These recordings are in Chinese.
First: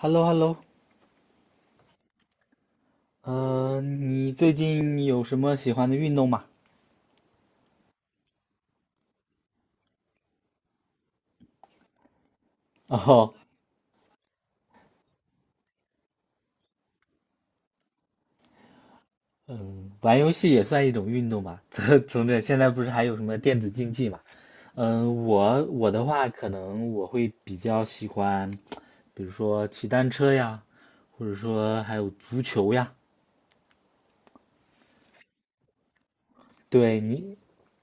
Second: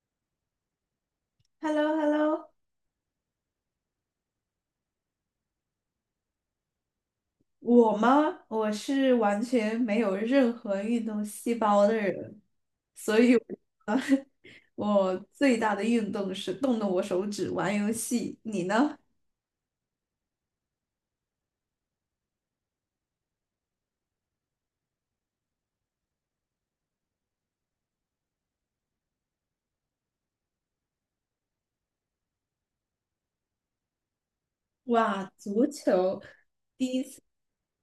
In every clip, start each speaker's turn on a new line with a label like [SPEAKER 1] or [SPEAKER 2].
[SPEAKER 1] h e l l o h e l l o
[SPEAKER 2] Hello, hello.
[SPEAKER 1] 嗯，你最近有什么喜欢的运动吗？
[SPEAKER 2] 我吗？我是完全没有任何运动细胞的人，所
[SPEAKER 1] 哦，
[SPEAKER 2] 以我 我最大的运动是动动我手指玩游戏。你呢？
[SPEAKER 1] 嗯，玩游戏也算一种运动吧。从这现在不是还有什么电子竞技嘛？嗯，我的话，可能我会比较喜欢，比如说骑单车呀，或者说还有足球呀。
[SPEAKER 2] 哇，足球第
[SPEAKER 1] 对
[SPEAKER 2] 一次
[SPEAKER 1] 你，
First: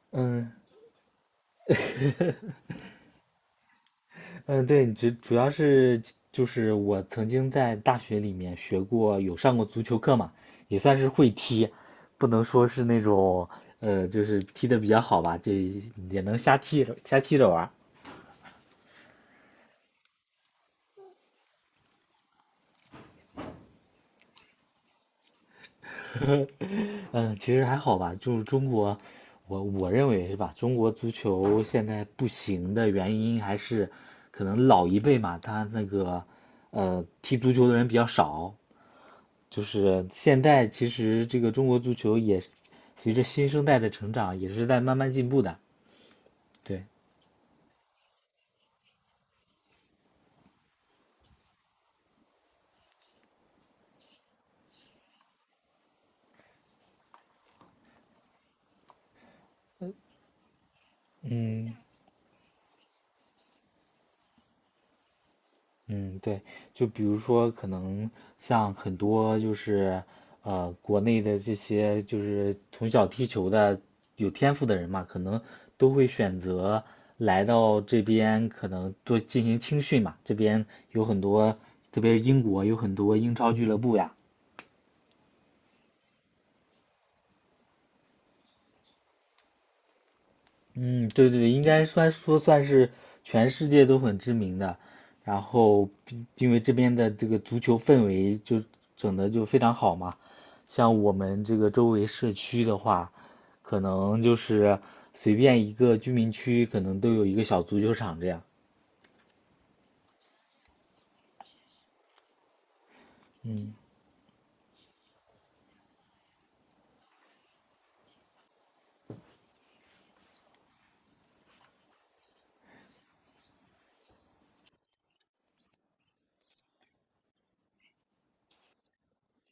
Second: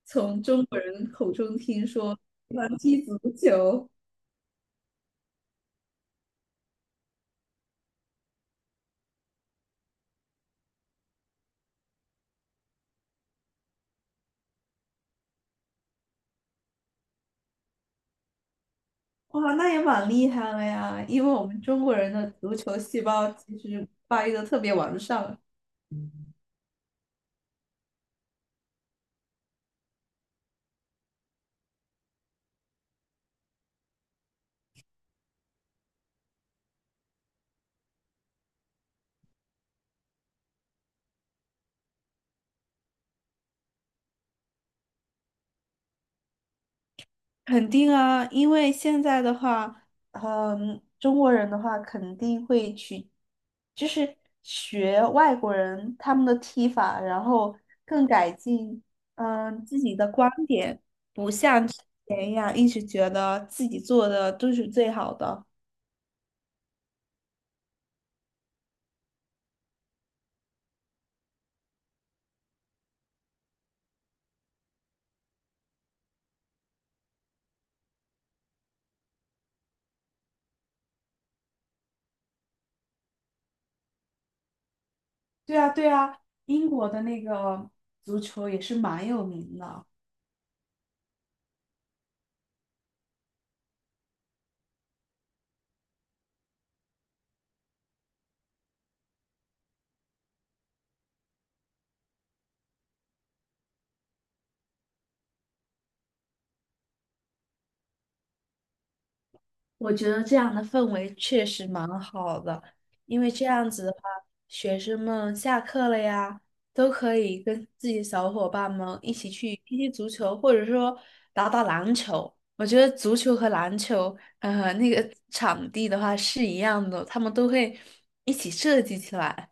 [SPEAKER 2] 从
[SPEAKER 1] 嗯，
[SPEAKER 2] 中国人口中听说喜欢踢足球，
[SPEAKER 1] 嗯，对，主要是就是我曾经在大学里面学过，有上过足球课嘛，也算是会踢，不能说是那种就是踢的比较好吧，就也能瞎踢着瞎踢着玩儿。
[SPEAKER 2] 哇，那也蛮厉害了呀！因为我们中国人的足球细胞其实发育的特别完善。
[SPEAKER 1] 嗯，其实还好吧，就是中国，我认为是吧，中国足球现在不行的原因还是可能老一辈嘛，他那个踢足球的人比较少，就是现在其实这个中国足球也随着新生代的成长，也是在慢慢进步的。对，
[SPEAKER 2] 肯定啊，因为现在的话，嗯，中国人的话肯定会去，就是学外国人他们的踢法，然后更改进，嗯，自己的观点。
[SPEAKER 1] 嗯
[SPEAKER 2] 哎呀，一直觉得自己做的都是最好的。
[SPEAKER 1] 嗯，对，就比如说可能像很多就是国内的这些就是从小踢球的有天赋的人嘛，可能都会选择来到这边，可能做进行青训嘛。这边有很多，特别是英国有很多英超俱乐部呀。
[SPEAKER 2] 对啊，对啊，英国的那个足球也是蛮有名的。
[SPEAKER 1] 嗯，对对对，应该算说算是全世界都很知名的，然后毕因为这边的这个足球氛围就整的就非常好嘛，像我们这个周围社区的话，可能就是随便一个居民区可能都有一个小足球场这样。
[SPEAKER 2] 我觉得这样的氛围确实蛮好的，因为这样
[SPEAKER 1] 嗯
[SPEAKER 2] 子的话，学生们下课了呀，都可以跟自己的小伙伴们一起去踢踢足球，或者说打打篮球。我觉得足球和篮球，那个场地的话是一样的，他们都会一起设计起来。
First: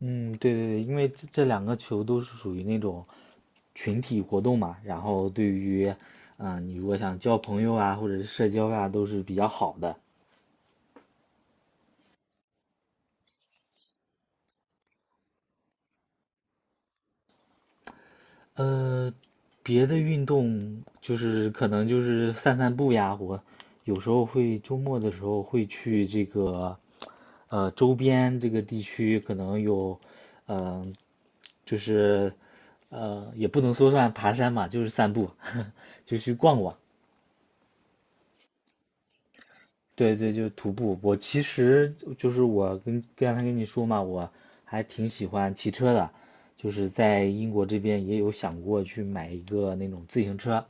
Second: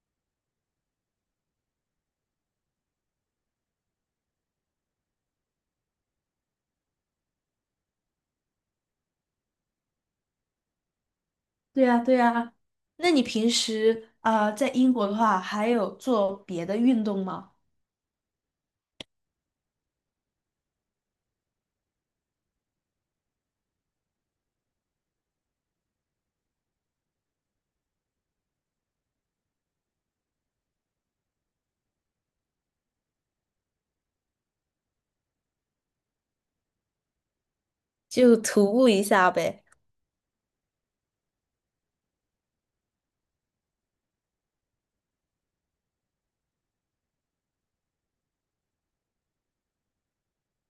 [SPEAKER 1] 嗯，对对对，因为这两个球都是属于那种群体活动嘛，然后对于，嗯、你如果想交朋友啊，或者是社交啊，都是比较好的。
[SPEAKER 2] 对呀，对呀。那你平时啊，在英国的话，还有做别的运动吗？
[SPEAKER 1] 呃，别的运动就是可能就是散散步呀，我有时候会周末的时候会去这个周边这个地区，可能有嗯、呃就是也不能说算爬山嘛，就是散步，就去逛逛。
[SPEAKER 2] 就徒步一下呗。
[SPEAKER 1] 对对，就是徒步。我其实就是我跟刚才跟你说嘛，我还挺喜欢骑车的，就是在英国这边也有想过去买一个那种自行车。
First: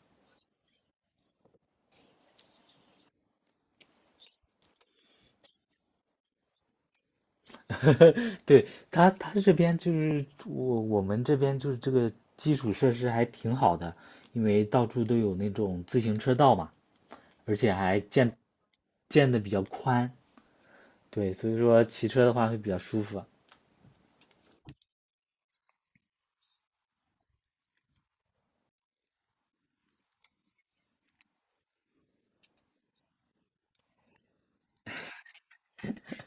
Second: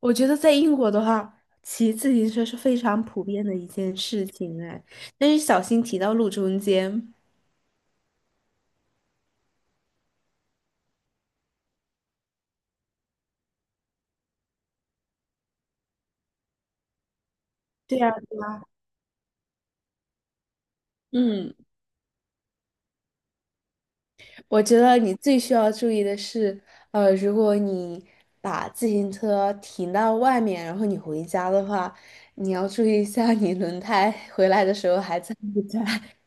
[SPEAKER 2] 我觉得在英国的话，骑自行车是非常普遍的一件事情哎，但是小心骑到路中间。
[SPEAKER 1] 对，他这边就是我们这边就是这个基础设施还挺好的，因为到处都有那种自行车道嘛，而且
[SPEAKER 2] 对
[SPEAKER 1] 还
[SPEAKER 2] 呀，
[SPEAKER 1] 建建的比较宽，对，所
[SPEAKER 2] 嗯，
[SPEAKER 1] 以说骑车的话会比较舒服。
[SPEAKER 2] 我觉得你最需要注意的是，如果你把自行车停到外面，然后你回家的话，你要注意一下你轮胎 回来的时候还在不在。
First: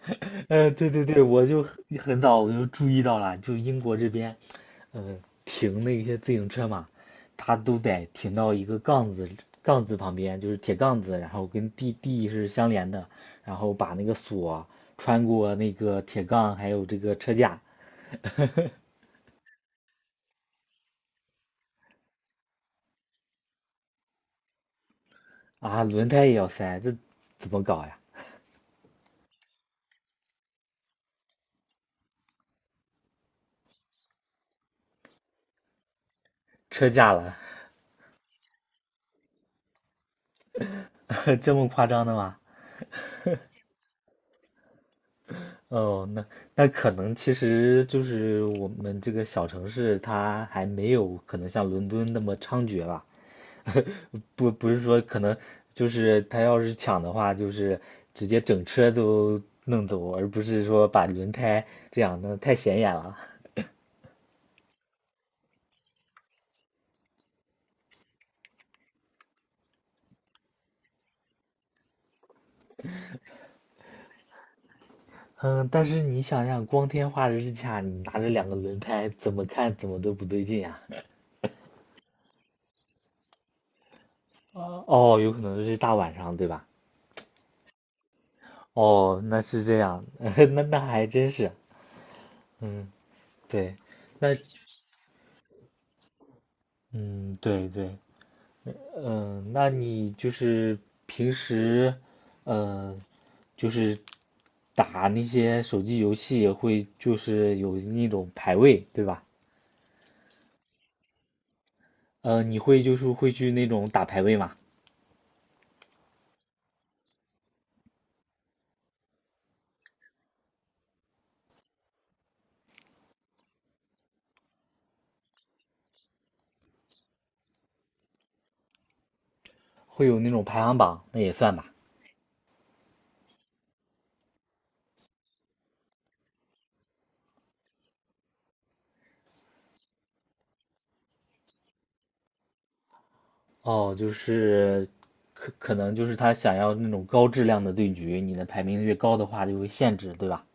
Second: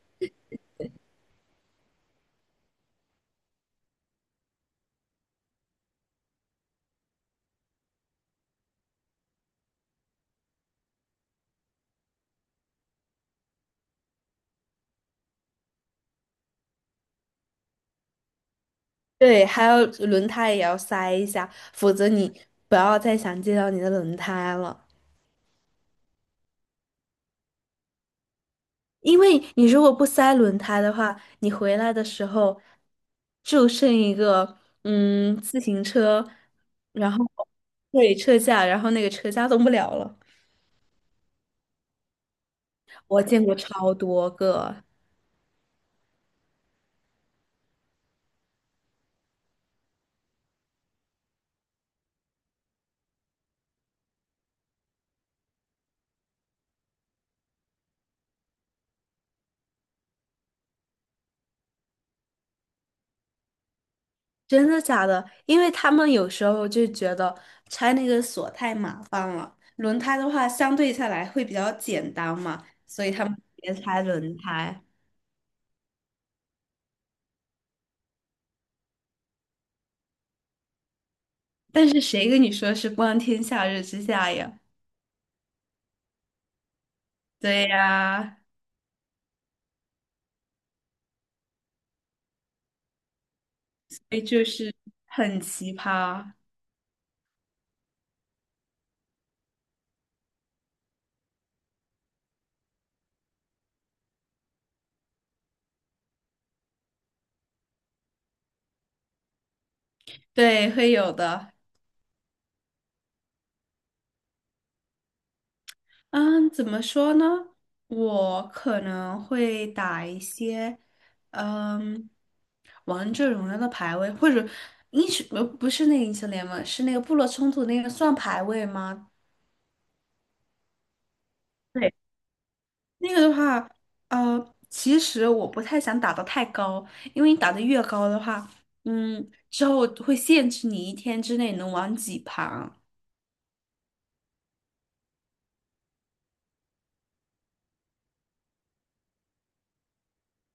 [SPEAKER 1] 对对对，我就很早我就注意到了，就英国这边，呃，停那些自行车嘛，它都得停到一个杠子旁边，就是铁杠子，然后跟地是相连的，然后把那个锁穿过那个铁杠，还有这个车架。
[SPEAKER 2] 对，还有轮胎也要塞一下，否则你不要再想见到你的轮胎了。
[SPEAKER 1] 啊，轮胎也要塞，这怎么搞呀？
[SPEAKER 2] 因为你如果不塞轮胎的话，你回来的时候就剩一个自行车，
[SPEAKER 1] 车架
[SPEAKER 2] 然后
[SPEAKER 1] 了。
[SPEAKER 2] 对车架，然后那个车架动不了了。
[SPEAKER 1] 这么夸张的吗？
[SPEAKER 2] 我见过超多个，
[SPEAKER 1] 哦，那可能其实就是我们这个小城市，它还没有可能像伦敦那么猖獗吧？不，不是说可能就是他要是抢的话，就是直接整车都弄走，而不是说把轮胎这样，那太显眼了。
[SPEAKER 2] 真的假的？因为他们有时候就觉得拆那个锁太麻烦了，轮胎的话相对下来会比较简单嘛，所以他们别拆轮胎。
[SPEAKER 1] 嗯，但是你想想，光天化日之下，你拿着两个轮胎，怎么看怎么都不对劲呀、
[SPEAKER 2] 但是谁跟你说是光天化日之下呀？
[SPEAKER 1] 哦，有可能是大晚上，对吧？
[SPEAKER 2] 对呀、
[SPEAKER 1] 哦，那是这样，那还真是，嗯，对。
[SPEAKER 2] 哎，
[SPEAKER 1] 那
[SPEAKER 2] 就是很奇葩，
[SPEAKER 1] 嗯，对对，嗯，那你就是平时，嗯，就是打那些手机游戏也会就是有那种排位，对吧？
[SPEAKER 2] 对，会有的。
[SPEAKER 1] 你会就是会去那种打排位嘛？
[SPEAKER 2] 嗯，怎么说呢？我可能会打一些，嗯，王者荣耀的排位，或者英雄，不是那个英雄联盟，是那个部落冲突那个算排位吗？
[SPEAKER 1] 会有那种排行榜，那也算吧。
[SPEAKER 2] 对，那个的话，其实我不太想打的太高，因为你打的越高的话，嗯，之后会限制你一天之内能玩几盘。
[SPEAKER 1] 哦，就是可能就是他想要那种高质量的对局，你的排名越高的话就会限制，对吧？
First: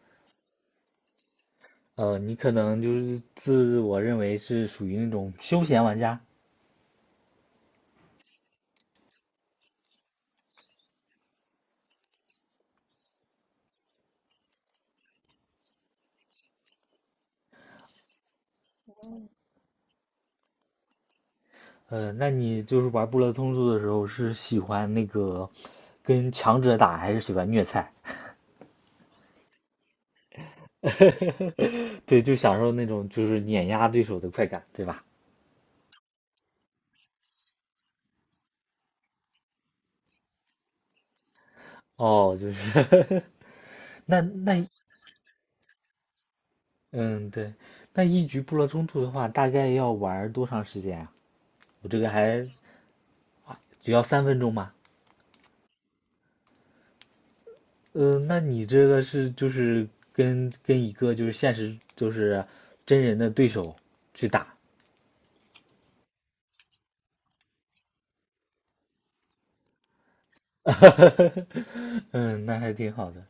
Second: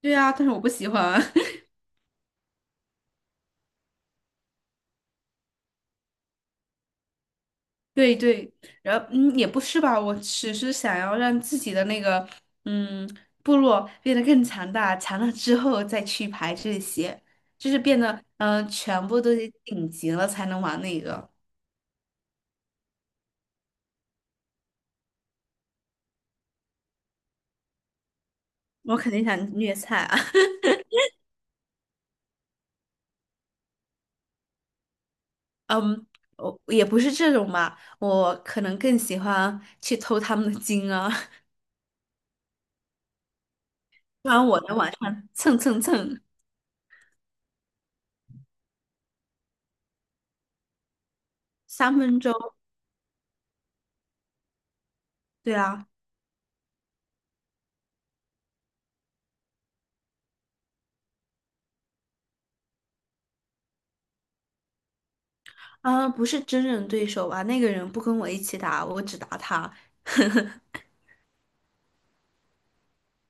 [SPEAKER 2] 对啊，但是我不喜欢。
[SPEAKER 1] 你可能就是自我认为是属于那种休闲玩家。
[SPEAKER 2] 对对，然后嗯，也不是吧，我只是想要让自己的那个嗯部落变得更强大，强大之后再去排这些，就是变得全部都得顶级了才能玩那个。
[SPEAKER 1] 那你就是玩《部落冲突的时候，是喜欢那个跟强者打，还是喜欢虐菜？
[SPEAKER 2] 我肯定想虐菜啊，
[SPEAKER 1] 对，就享受那种就是碾压对手的快感，对吧？
[SPEAKER 2] 嗯，我也不是这种吧，我可能更喜欢去偷他们的金啊，
[SPEAKER 1] 哦，就是 那
[SPEAKER 2] 不然
[SPEAKER 1] 那
[SPEAKER 2] 我能晚上蹭蹭蹭
[SPEAKER 1] 嗯，对，那一局部落冲突的话，大概要玩多长时间啊？我
[SPEAKER 2] 三
[SPEAKER 1] 这个
[SPEAKER 2] 分钟，
[SPEAKER 1] 还只要三分钟吗？
[SPEAKER 2] 对啊。
[SPEAKER 1] 嗯，那你这个是就是跟一个就是现实就是真人的对手去打。
[SPEAKER 2] 啊，不是真人对手吧？那个人不跟我一起打，我只打他。
[SPEAKER 1] 嗯，那还挺好的。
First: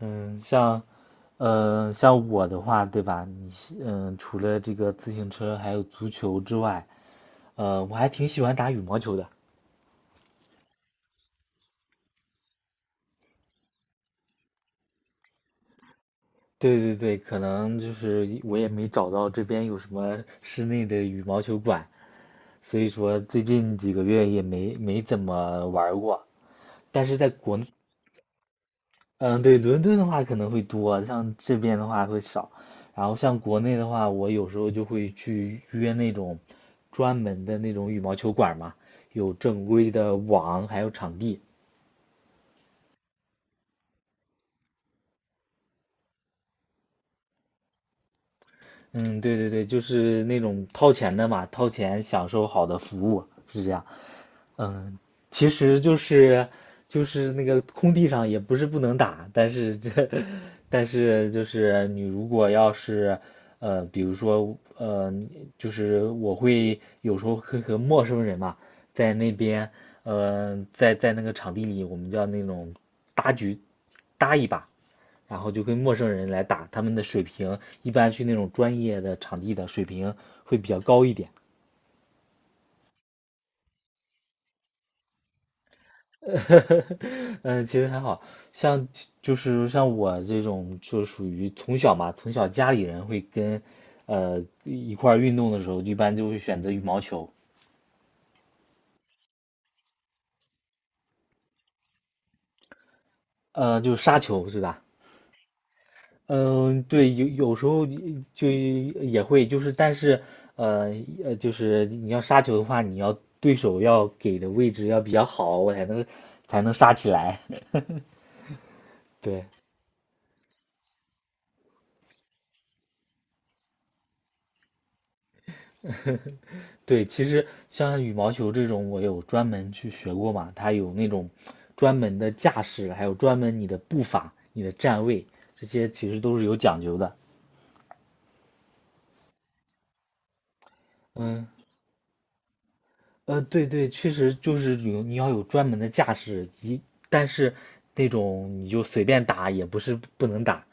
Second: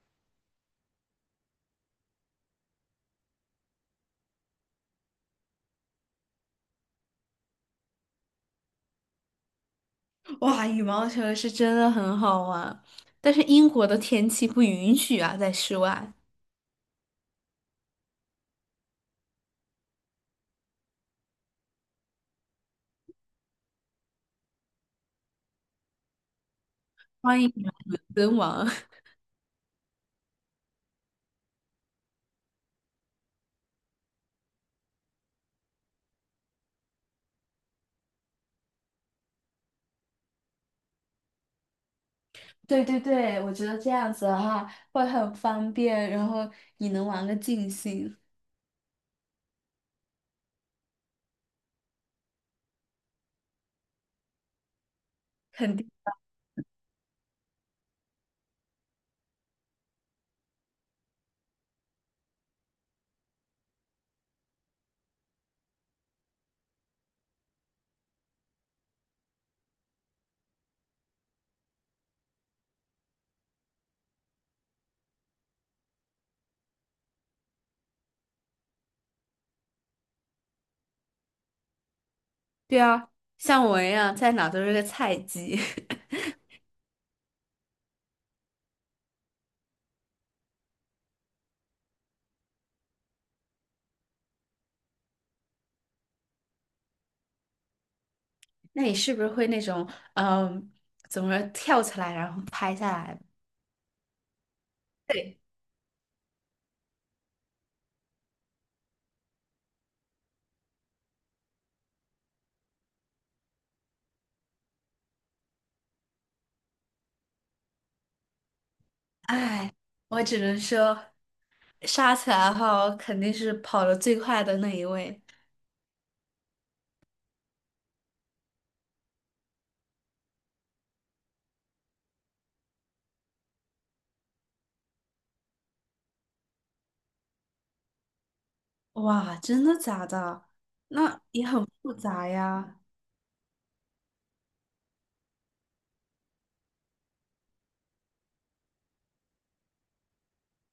[SPEAKER 1] 嗯，像，像我的话，对吧？你是嗯，除了这个自行车还有足球之外，我还挺喜欢打羽毛球的。
[SPEAKER 2] 哇，羽毛球是真的很好玩，但是英国的天气不允许啊，在室外。
[SPEAKER 1] 对对对，可能就是我也没找到这边有什么室内的羽毛球馆，所以说最近几个月也没怎么玩儿过。但是在
[SPEAKER 2] 欢迎
[SPEAKER 1] 国
[SPEAKER 2] 你们伦敦王。
[SPEAKER 1] 嗯，对，伦敦的话可能会多，像这边的话会少。然后像国内的话，我有时候就会去约那种专门的那种羽毛球馆嘛，有正规的网，还有场地。
[SPEAKER 2] 对对对，我觉得这样子的话会很方便，然后你能玩个尽兴，
[SPEAKER 1] 嗯，对对对，就是那种掏钱的嘛，掏钱享受好的服务，是这样。嗯，其
[SPEAKER 2] 肯
[SPEAKER 1] 实
[SPEAKER 2] 定。
[SPEAKER 1] 就是就是那个空地上也不是不能打，但是这 但是就是你如果要是比如说就是我会有时候会和陌生人嘛，在那边在那个场地里，我们叫那种搭局搭一把，然后就跟陌生人来打，他们的水平一般去那种专业的场地的水平会比较高一点。
[SPEAKER 2] 对啊，像我一样，在哪都是个菜鸡。
[SPEAKER 1] 嗯，其实还好，像就是像我这种，就属于从小嘛，从小家里人会跟，一块儿运动的时候，一般就会选择羽毛球，
[SPEAKER 2] 那你是不是会那种，嗯，怎么说跳起来然后拍下来？
[SPEAKER 1] 就是杀球是吧？
[SPEAKER 2] 对，
[SPEAKER 1] 嗯，对，有有时候就也会，就是但是，呃就是你要杀球的话，你要对手要给的位置要比较好，我才能杀起来。对，
[SPEAKER 2] 哎，我只能说，杀起来的后肯定是跑得最快的那一位。
[SPEAKER 1] 对，其实像羽毛球这种，我有专门去学过嘛，它有那种专门的架势，还有专门你的步伐、你的站位，这些其实都是有讲究的。
[SPEAKER 2] 哇，真的假的？那也
[SPEAKER 1] 嗯，
[SPEAKER 2] 很复杂呀。
[SPEAKER 1] 对对，确实就是有你要有专门的架势，一但是那种你就随便打也不是不能打，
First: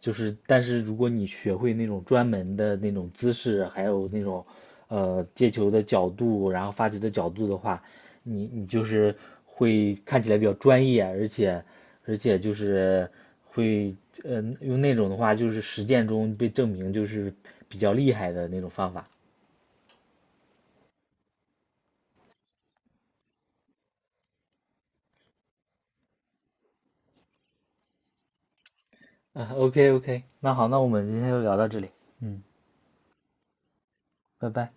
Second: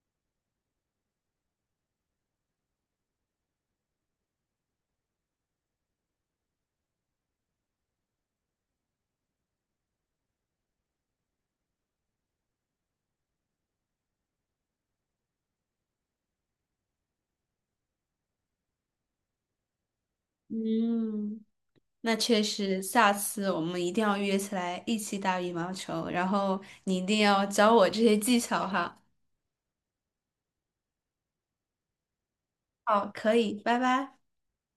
[SPEAKER 1] 就是但是如果你学会那种专门的那种姿势，还有那种接球的角度，然后发球的角度的话，你就是会看起来比较专业，而且而且就是会呃用那种的话，就是实践中被证明就是比较厉害的那种方法。
[SPEAKER 2] 嗯，那确实，下次我们一定要约起来一起打羽毛球，然后你一定要教我这些技巧哈。
[SPEAKER 1] 啊，OK OK，那好，那我们今天就聊到这里，嗯，
[SPEAKER 2] 好，可以，拜拜。
[SPEAKER 1] 拜拜。